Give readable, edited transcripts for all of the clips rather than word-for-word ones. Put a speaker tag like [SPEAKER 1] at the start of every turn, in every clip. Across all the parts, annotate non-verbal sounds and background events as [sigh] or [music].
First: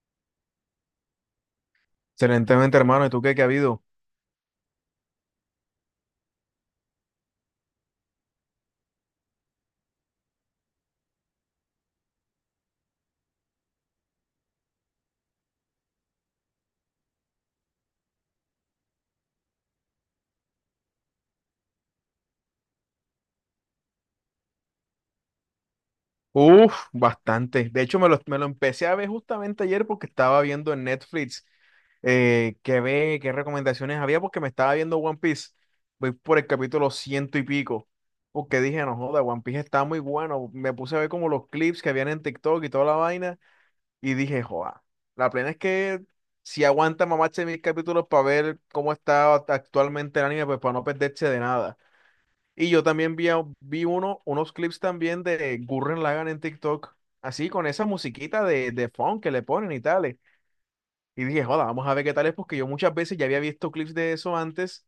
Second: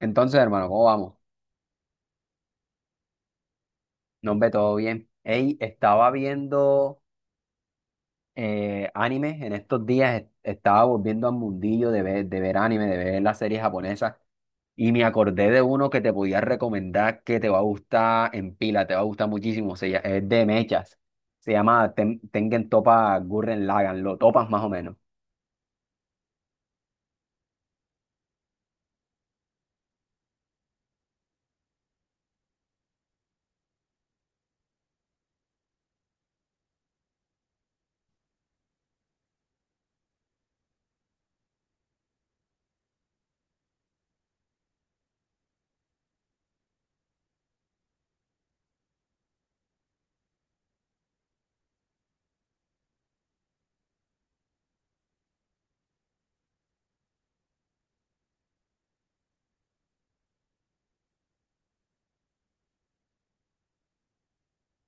[SPEAKER 1] Entonces, hermano, ¿cómo vamos?
[SPEAKER 2] Excelentemente, hermano. ¿Y tú qué ha habido?
[SPEAKER 1] Nos ve todo bien. Ey, estaba viendo anime en estos días, estaba volviendo al mundillo de ver anime, de ver las series japonesas, y me acordé de uno que te podía recomendar que te va a gustar en pila, te va a gustar muchísimo, es de mechas, se llama Tengen Toppa Gurren Lagann, lo topas más o menos.
[SPEAKER 2] Uf, bastante. De hecho, me lo empecé a ver justamente ayer porque estaba viendo en Netflix qué recomendaciones había, porque me estaba viendo One Piece. Voy por el capítulo ciento y pico. Porque dije, no joda, One Piece está muy bueno. Me puse a ver como los clips que habían en TikTok y toda la vaina. Y dije, joda, la plena es que si aguanta mamarse mil capítulos para ver cómo está actualmente el anime, pues para no perderse de nada. Y yo también vi unos clips también de Gurren Lagann en TikTok, así con esa musiquita de funk que le ponen y tales. Y dije, joda, vamos a ver qué tal es, porque yo muchas veces ya había visto clips de eso antes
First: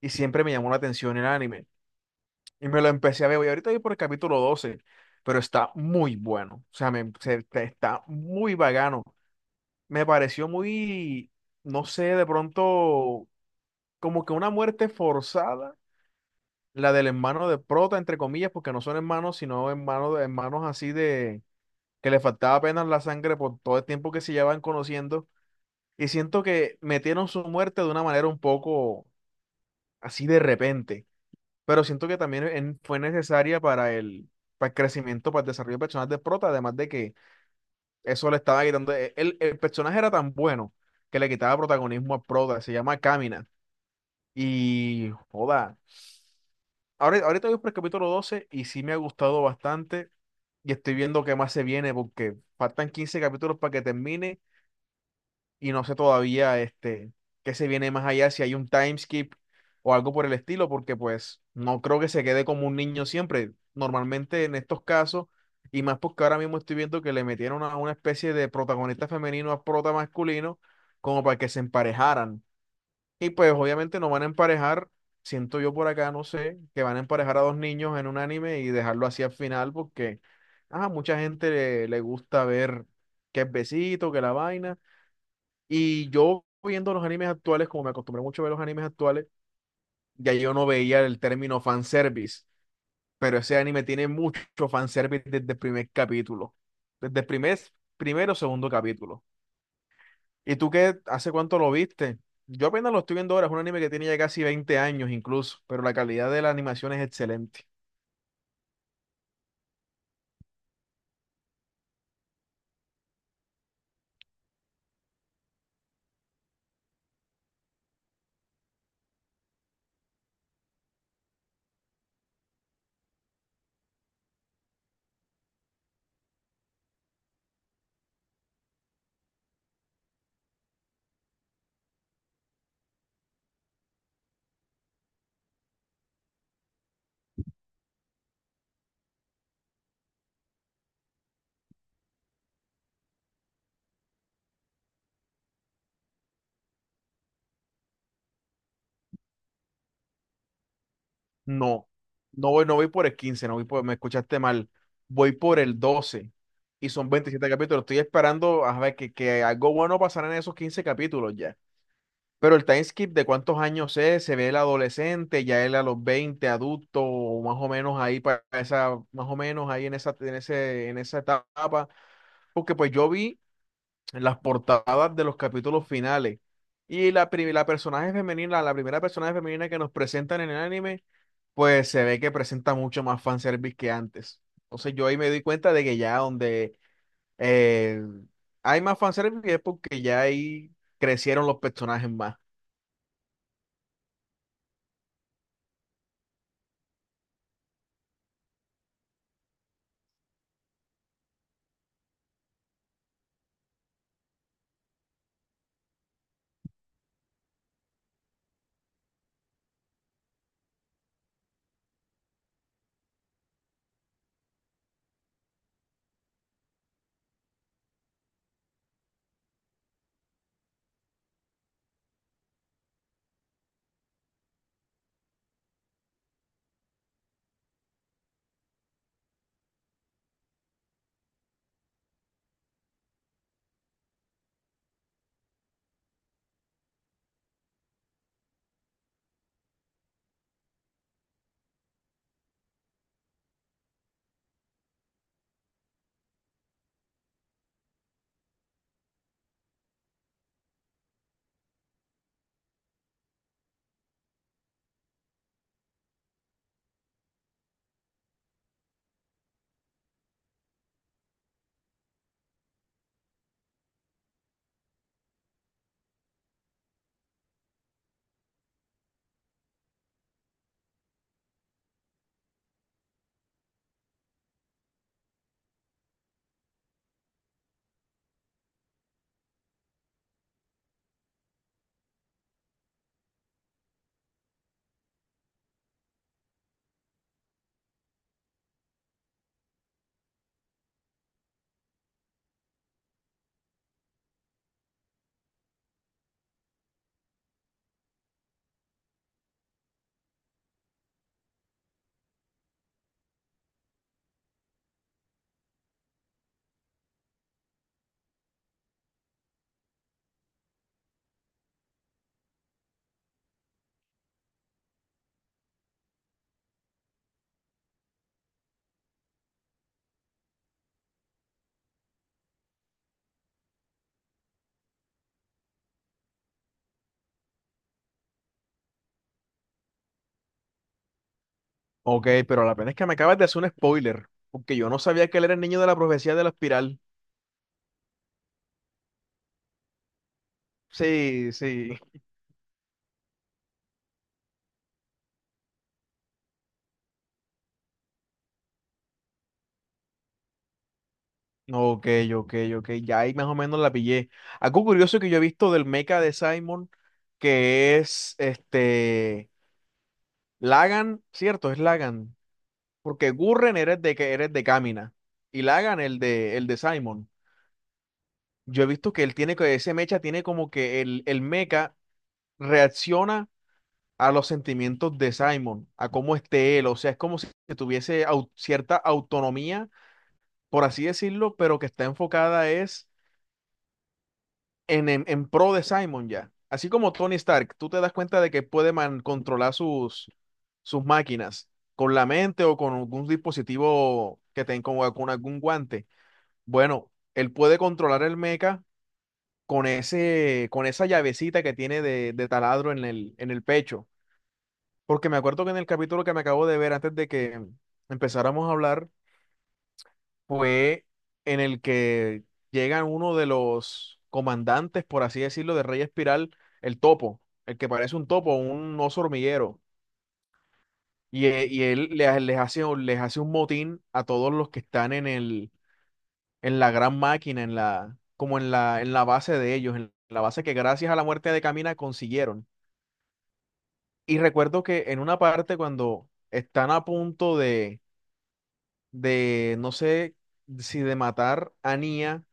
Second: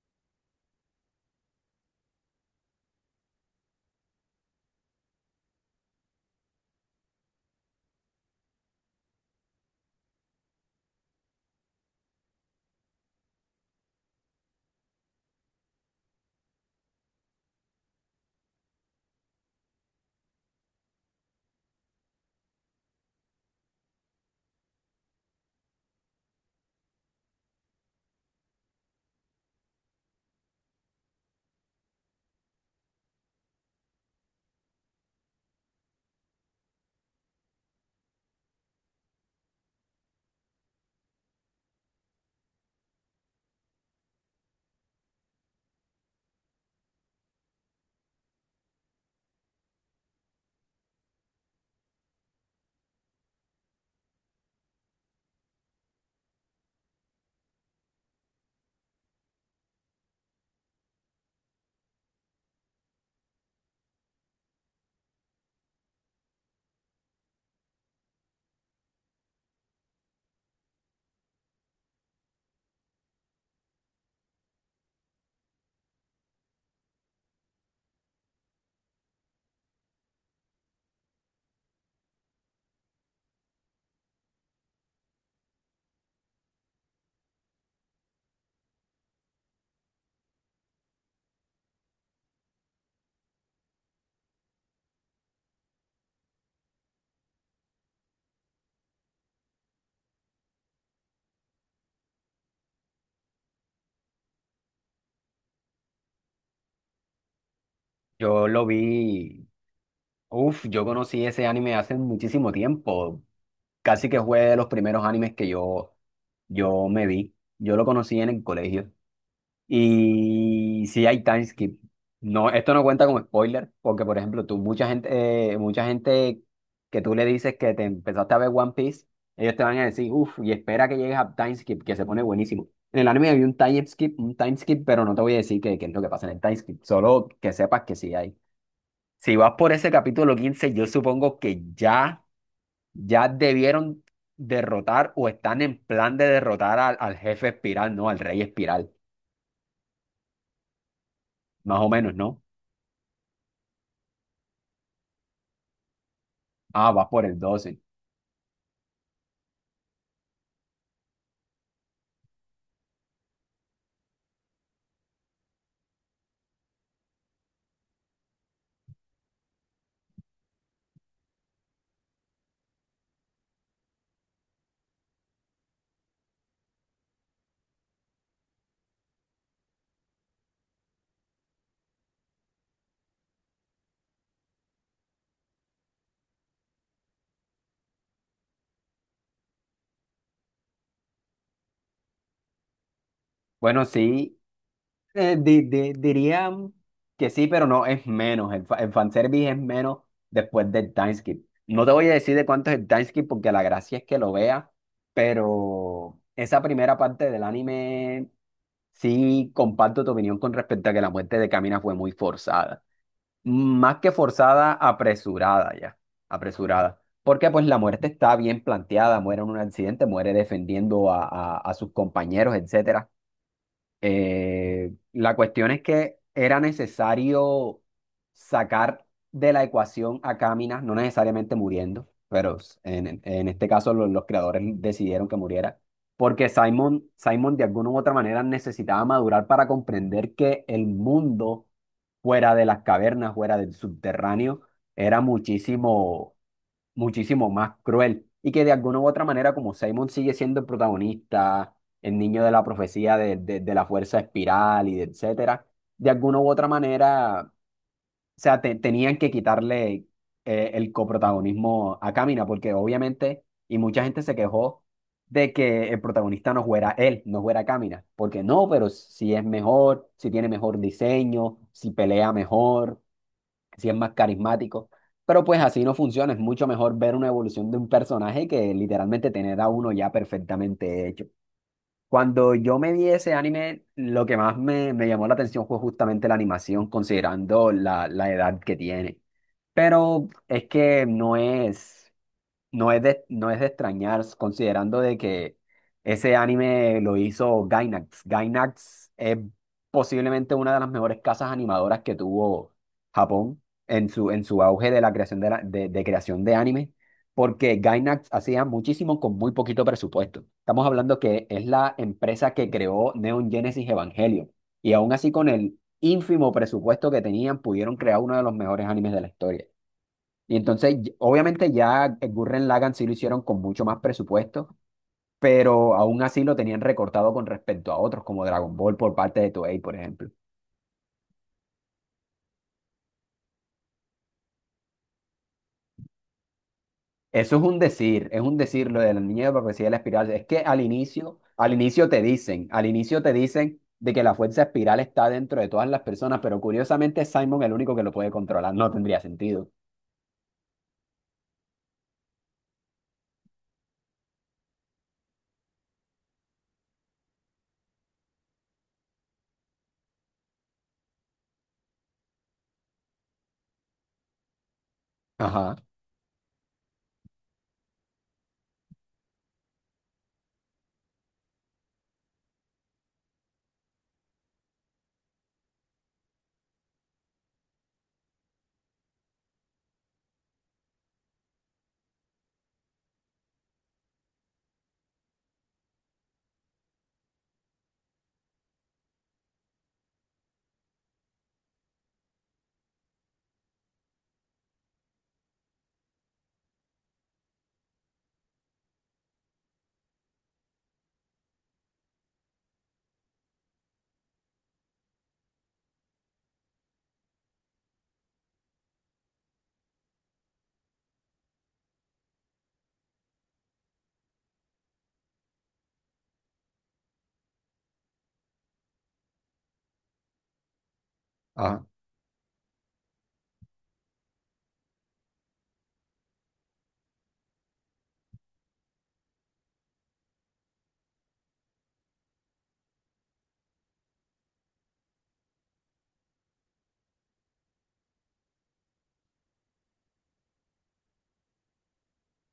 [SPEAKER 2] y siempre me llamó la atención el anime. Y me lo empecé a ver, y ahorita voy por el capítulo 12, pero está muy bueno. O sea, está muy vagano. Me pareció muy, no sé, de pronto como que una muerte forzada. La del hermano de prota, entre comillas, porque no son hermanos, sino hermanos, hermanos así de que le faltaba apenas la sangre por todo el tiempo que se llevan conociendo. Y siento que metieron su muerte de una manera un poco así, de repente. Pero siento que también fue necesaria para para el crecimiento, para el desarrollo personal de prota, además de que eso le estaba quitando. El personaje era tan bueno que le quitaba protagonismo a prota, se llama Camina. Y joda. Ahora, ahorita voy por el capítulo 12 y sí me ha gustado bastante. Y estoy viendo qué más se viene porque faltan 15 capítulos para que termine y no sé todavía qué se viene más allá, si hay un time skip o algo por el estilo, porque pues no creo que se quede como un niño siempre. Normalmente en estos casos, y más porque ahora mismo estoy viendo que le metieron a una especie de protagonista femenino a prota masculino como para que se emparejaran. Y pues obviamente no van a emparejar, siento yo por acá, no sé, que van a emparejar a dos niños en un anime y dejarlo así al final porque a mucha gente le gusta ver que es besito, que la vaina. Y yo viendo los animes actuales, como me acostumbré mucho a ver los animes actuales, ya yo no veía el término fanservice, pero ese anime tiene mucho fanservice desde el primer capítulo, desde primero o segundo capítulo. ¿Y tú qué? ¿Hace cuánto lo viste? Yo apenas lo estoy viendo ahora, es un anime que tiene ya casi 20 años incluso, pero la calidad de la animación es excelente.
[SPEAKER 1] Yo lo vi, uff, yo conocí ese anime hace muchísimo tiempo, casi que fue de los primeros animes que yo me vi. Yo lo conocí en el colegio. Y sí hay time skip. No, esto no cuenta como spoiler, porque por ejemplo, tú, mucha gente que tú le dices que te empezaste a ver One Piece, ellos te van a decir, uff, y espera que llegues a time skip, que se pone buenísimo. En el anime había un time skip, pero no te voy a decir qué es lo que pasa en el time skip, solo que sepas que sí hay. Si vas por ese capítulo 15 yo supongo que ya debieron derrotar o están en plan de derrotar al jefe espiral, ¿no? Al rey espiral, más o
[SPEAKER 2] No,
[SPEAKER 1] menos, ¿no?
[SPEAKER 2] no voy por el 15, no voy por, me escuchaste mal, voy por el 12 y
[SPEAKER 1] Ah, va
[SPEAKER 2] son
[SPEAKER 1] por el
[SPEAKER 2] 27
[SPEAKER 1] 12.
[SPEAKER 2] capítulos. Estoy esperando a ver que algo bueno pasará en esos 15 capítulos ya. Pero el time skip de cuántos años es, se ve el adolescente, ya él a los 20 adulto, o más o menos ahí para esa, más o menos ahí en esa, en esa etapa. Porque pues yo vi las portadas de los capítulos finales. Y la personaje femenina, la primera personaje femenina que nos presentan en el anime, pues se ve que presenta mucho más fanservice que antes. Entonces yo ahí me di cuenta de que ya donde eh, hay más fanservice es porque ya ahí crecieron los personajes más.
[SPEAKER 1] Bueno, sí, dirían que sí, pero no, es menos. El fanservice es menos después del timeskip. No te voy a decir de cuánto es el timeskip porque la gracia es que lo veas, pero esa primera parte del anime, sí comparto tu opinión con respecto a que la muerte de Camina fue muy forzada. Más que forzada, apresurada ya, apresurada. Porque pues la muerte está bien planteada, muere en un accidente, muere defendiendo a sus compañeros, etcétera. La cuestión es que era necesario sacar de la ecuación a Cáminas, no necesariamente muriendo, pero en este caso los creadores decidieron que muriera, porque Simon, Simon de alguna u otra manera necesitaba madurar para comprender que el mundo fuera de las cavernas, fuera del subterráneo, era muchísimo muchísimo más cruel y que de alguna u otra manera, como Simon sigue siendo el protagonista, el niño de la profecía de la fuerza espiral y de etcétera, de alguna u otra manera, o sea, tenían que quitarle el coprotagonismo a Camina, porque obviamente, y mucha gente se quejó de que el protagonista no fuera él, no fuera Camina, porque no, pero si es mejor, si tiene mejor diseño, si pelea mejor, si es más carismático. Pero pues así no funciona, es mucho mejor ver una evolución de un personaje que literalmente tener a uno ya perfectamente hecho. Cuando yo me vi ese anime, lo que más me llamó la atención fue justamente la animación, considerando la edad que tiene. Pero es que no es de, no es de extrañar, considerando de que ese anime lo hizo Gainax. Gainax es posiblemente una de las mejores casas animadoras que tuvo Japón en su auge de la creación de creación de anime, porque Gainax hacía muchísimo con muy poquito presupuesto. Estamos hablando que es la empresa que creó Neon Genesis Evangelion, y aún así con el ínfimo presupuesto que tenían, pudieron crear uno de los mejores animes de la historia. Y entonces, obviamente ya el Gurren Lagann sí lo hicieron con mucho más presupuesto, pero aún así lo tenían recortado con respecto a otros, como Dragon Ball por parte de Toei, por ejemplo.
[SPEAKER 2] Ok, pero la pena es que me acabas de hacer un spoiler, porque yo no sabía que él era el niño de la profecía de la espiral.
[SPEAKER 1] Eso es un decir lo de la niña de la profecía de la espiral. Es que
[SPEAKER 2] Sí,
[SPEAKER 1] al
[SPEAKER 2] sí.
[SPEAKER 1] inicio te dicen, al inicio te dicen de que la fuerza espiral está dentro de todas las personas, pero curiosamente es Simon el único que lo puede controlar. No tendría sentido.
[SPEAKER 2] Ok, ok, ok. Ya ahí más o menos la pillé. Algo curioso que yo he visto del mecha de Simon, que es este Lagan, cierto, es Lagan. Porque Gurren eres de que eres de Kamina. Y
[SPEAKER 1] Ajá,
[SPEAKER 2] Lagan, el de Simon. Yo he visto que él tiene que ese mecha tiene como que el mecha reacciona a los sentimientos de Simon, a cómo esté él. O sea, es como si tuviese cierta autonomía, por así decirlo, pero que está enfocada, es en, en pro de Simon ya. Así como Tony Stark, tú te das cuenta de que puede controlar sus máquinas con la mente o con algún dispositivo que tenga con algún guante. Bueno, él puede controlar el mecha con ese, con esa llavecita que tiene de taladro en el pecho. Porque me acuerdo que en el capítulo que me acabo de ver antes de que empezáramos a hablar, fue en el que llega uno de los comandantes, por así decirlo, de Rey Espiral, el topo, el que parece un topo, un oso hormiguero. Y
[SPEAKER 1] ajá.
[SPEAKER 2] él les hace un motín a todos los que están en el, en la gran máquina, en la base de ellos, en la base que gracias a la muerte de Camina consiguieron. Y recuerdo que en una parte cuando están a punto de, no sé si de matar a Nia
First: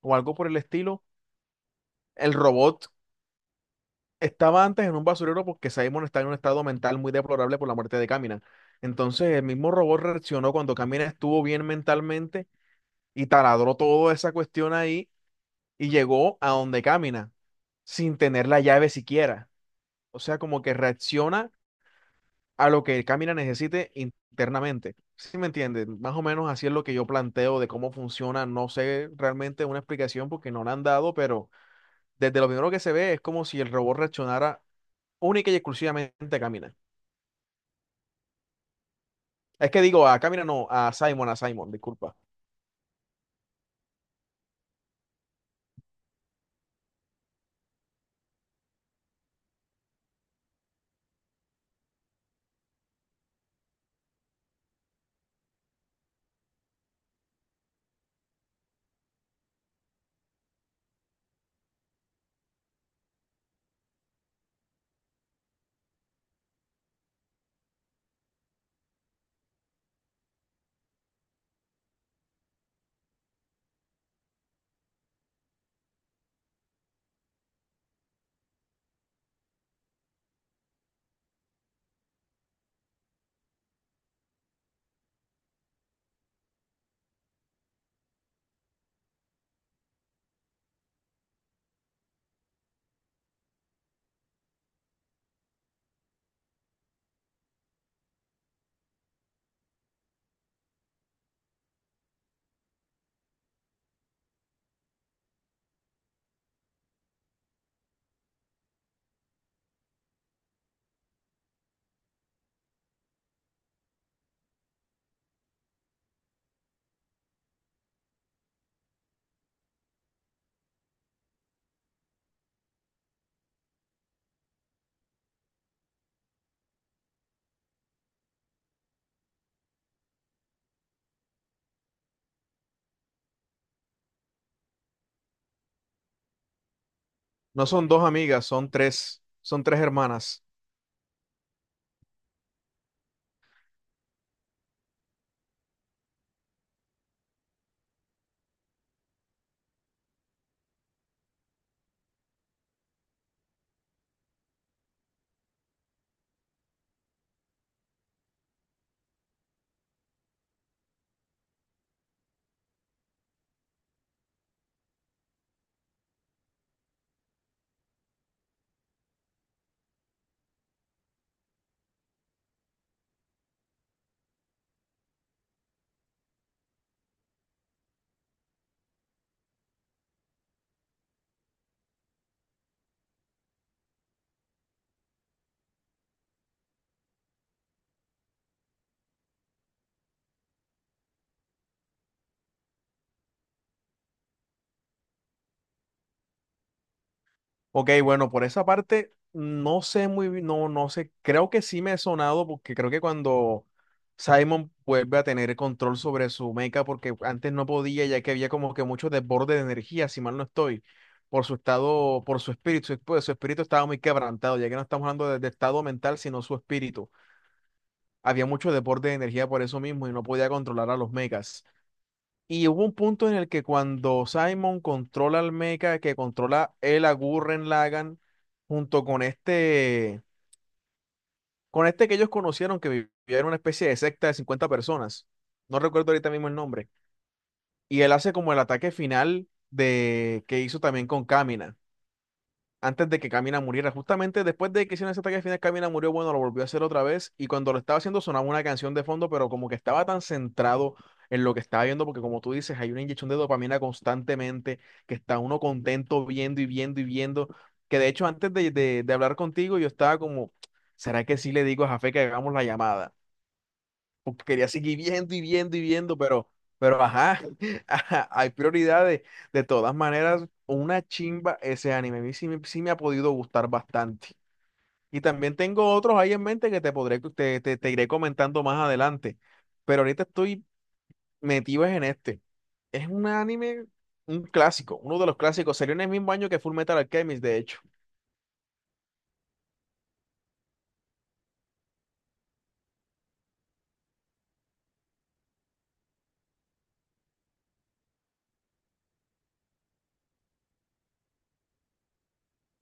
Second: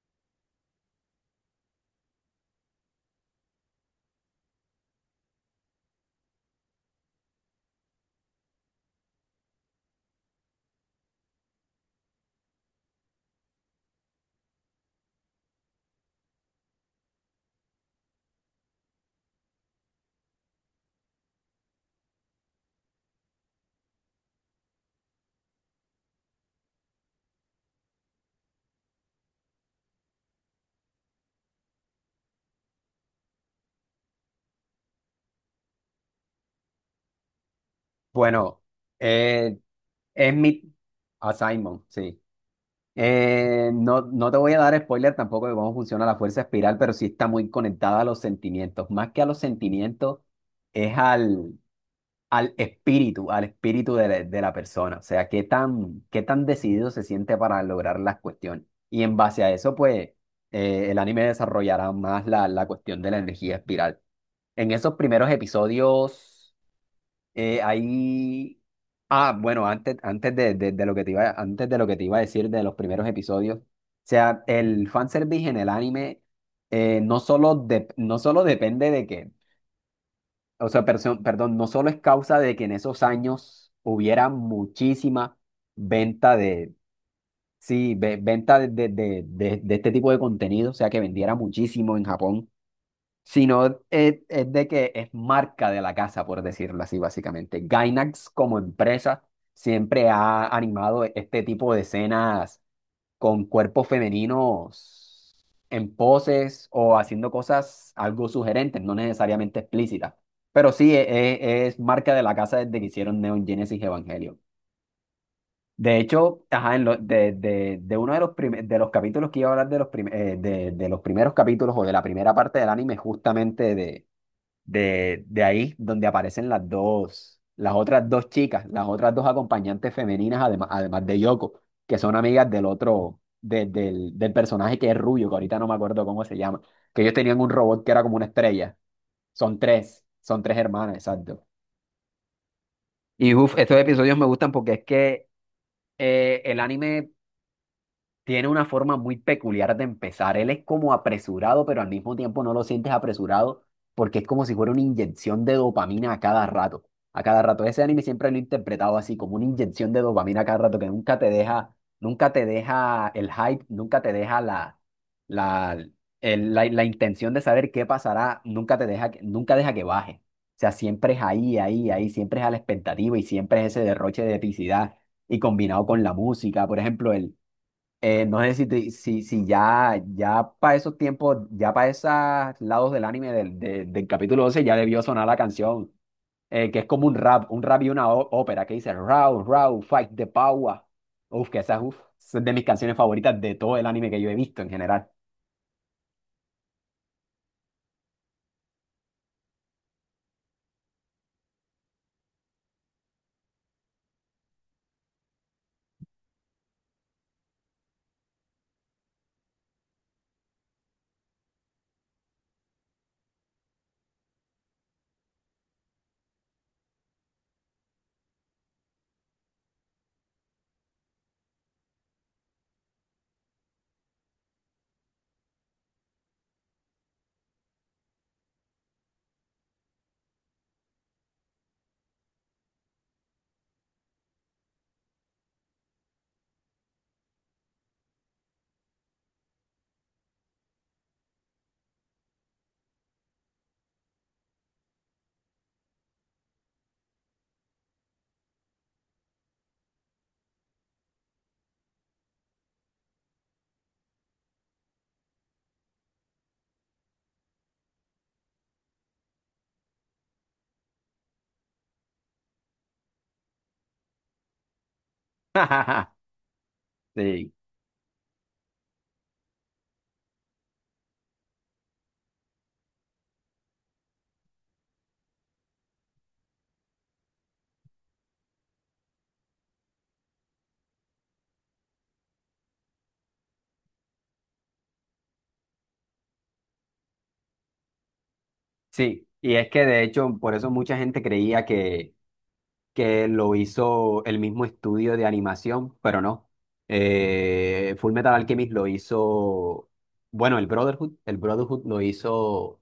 [SPEAKER 2] o algo por el estilo, el robot estaba antes en un basurero porque Simon está en un estado mental muy deplorable por la muerte de Kamina. Entonces el mismo robot reaccionó cuando Kamina estuvo bien mentalmente y taladró toda esa cuestión ahí y llegó a donde Kamina sin tener la llave siquiera. O sea, como que reacciona a lo que Kamina necesite internamente. ¿Sí me entiendes? Más o menos así es lo que yo planteo de cómo funciona. No sé realmente una explicación porque no la han dado, pero desde lo primero que se ve es como si el robot reaccionara única y exclusivamente a Camina.
[SPEAKER 1] Bueno, eh,
[SPEAKER 2] Es que digo, a
[SPEAKER 1] es
[SPEAKER 2] Camina
[SPEAKER 1] mi...
[SPEAKER 2] no,
[SPEAKER 1] A
[SPEAKER 2] a Simon,
[SPEAKER 1] Simon,
[SPEAKER 2] disculpa.
[SPEAKER 1] sí. No, no te voy a dar spoiler tampoco de cómo funciona la fuerza espiral, pero sí está muy conectada a los sentimientos. Más que a los sentimientos, es al espíritu de de la persona. O sea, qué tan decidido se siente para lograr las cuestiones. Y en base a eso, pues, el anime desarrollará más la cuestión de la energía espiral. En esos primeros episodios. Eh, ahí, bueno, antes, de lo que te iba, antes de lo que te iba a decir de los primeros episodios, o sea, el fanservice en el anime no solo, no solo depende de que, o sea, perdón, no solo es causa de que en esos años hubiera muchísima venta de, sí, venta de este tipo de contenido, o sea, que vendiera muchísimo en Japón, sino es de que es marca de la casa, por decirlo así, básicamente. Gainax como empresa siempre ha animado este tipo de escenas con cuerpos femeninos en poses o haciendo cosas algo sugerentes, no necesariamente explícitas. Pero sí, es, marca de la casa desde que hicieron Neon Genesis Evangelion. De hecho, ajá, en de uno de los de los capítulos que iba a hablar de de los primeros capítulos o de la primera parte del anime, justamente de ahí donde aparecen las dos, las otras dos chicas, las otras dos acompañantes femeninas, además, además de Yoko, que son amigas del otro, del personaje que es rubio, que ahorita no me acuerdo cómo se llama, que ellos tenían un
[SPEAKER 2] No
[SPEAKER 1] robot
[SPEAKER 2] son
[SPEAKER 1] que era
[SPEAKER 2] dos
[SPEAKER 1] como una
[SPEAKER 2] amigas,
[SPEAKER 1] estrella.
[SPEAKER 2] son tres
[SPEAKER 1] Son
[SPEAKER 2] hermanas.
[SPEAKER 1] tres hermanas, exacto. Y uff, estos episodios me gustan porque es que el anime tiene una forma muy peculiar de empezar. Él es como apresurado, pero al mismo tiempo no lo sientes apresurado porque es como si fuera una inyección de dopamina a cada rato. A cada rato. Ese anime siempre lo he interpretado así, como una inyección de dopamina a cada rato que nunca te deja, nunca te deja el hype, nunca te deja la, la intención de saber qué pasará, nunca te deja, nunca deja que baje. O sea, siempre es ahí, ahí, ahí, siempre es a la expectativa y siempre es ese derroche de epicidad y combinado con la música. Por ejemplo, no sé si, si ya, ya para esos tiempos, ya para esos lados del anime del capítulo 12 ya debió sonar la canción, que es como un rap y una ópera que dice Raw, Raw, Fight the Power. Uf, que esa es, uf, es de mis canciones favoritas de todo el anime que yo he visto en general.
[SPEAKER 2] Ok, bueno, por esa parte no sé muy bien, no, no sé, creo que sí me he sonado porque creo que cuando Simon vuelve a tener control sobre su meca, porque antes no podía, ya que había como que mucho desborde de energía, si mal no estoy, por su estado, por su espíritu, pues, su espíritu estaba muy quebrantado, ya que no estamos hablando de estado mental, sino su espíritu. Había mucho deporte de energía por eso mismo y no podía controlar a los mechas. Y hubo un punto en el que cuando Simon controla al mecha, que controla él a Gurren Lagann, junto con este que ellos conocieron, que vivía en una especie de secta de 50 personas. No recuerdo ahorita mismo el nombre. Y él hace como el ataque final de que hizo también con Kamina, antes de que Camina muriera. Justamente después de que hicieron ese ataque final, Camina murió, bueno, lo volvió a hacer otra vez y cuando lo estaba haciendo sonaba una canción de fondo, pero como que estaba tan centrado en lo que estaba viendo, porque como tú dices, hay una inyección de dopamina constantemente, que está uno contento viendo y viendo y viendo, que de hecho antes de hablar contigo yo estaba como, ¿será que sí le digo a Jafé que hagamos la llamada? Porque quería seguir viendo y viendo y
[SPEAKER 1] [laughs]
[SPEAKER 2] viendo, pero, ajá,
[SPEAKER 1] Sí,
[SPEAKER 2] [laughs] ajá, hay prioridades. De todas maneras, una chimba ese anime. A mí sí, me ha podido gustar bastante. Y también tengo otros ahí en mente que te podré, te iré comentando más adelante. Pero ahorita estoy metido en este. Es un anime, un clásico, uno de los clásicos. Salió en el mismo año que Full Metal Alchemist, de hecho.
[SPEAKER 1] sí. Y es que de hecho, por eso mucha gente creía que lo hizo el mismo estudio de animación, pero no. Full Metal Alchemist lo hizo, bueno, el Brotherhood lo hizo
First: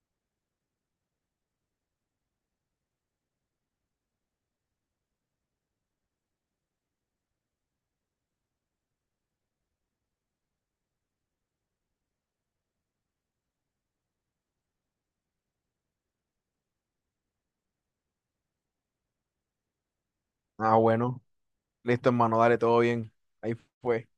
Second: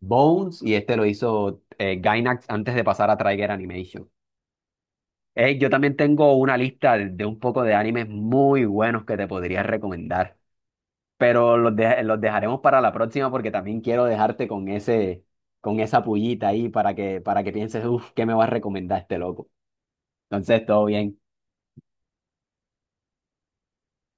[SPEAKER 1] Bones y este lo hizo Gainax antes de pasar a Trigger Animation. Yo también tengo una lista de un poco de animes muy buenos que te podría recomendar, pero los dejaremos para la próxima porque también quiero dejarte con ese, con esa pullita ahí para que pienses, uff, ¿qué me va a recomendar este loco? Entonces,
[SPEAKER 2] Ah,
[SPEAKER 1] todo bien.
[SPEAKER 2] bueno. Listo, hermano, dale, todo bien. Ahí fue.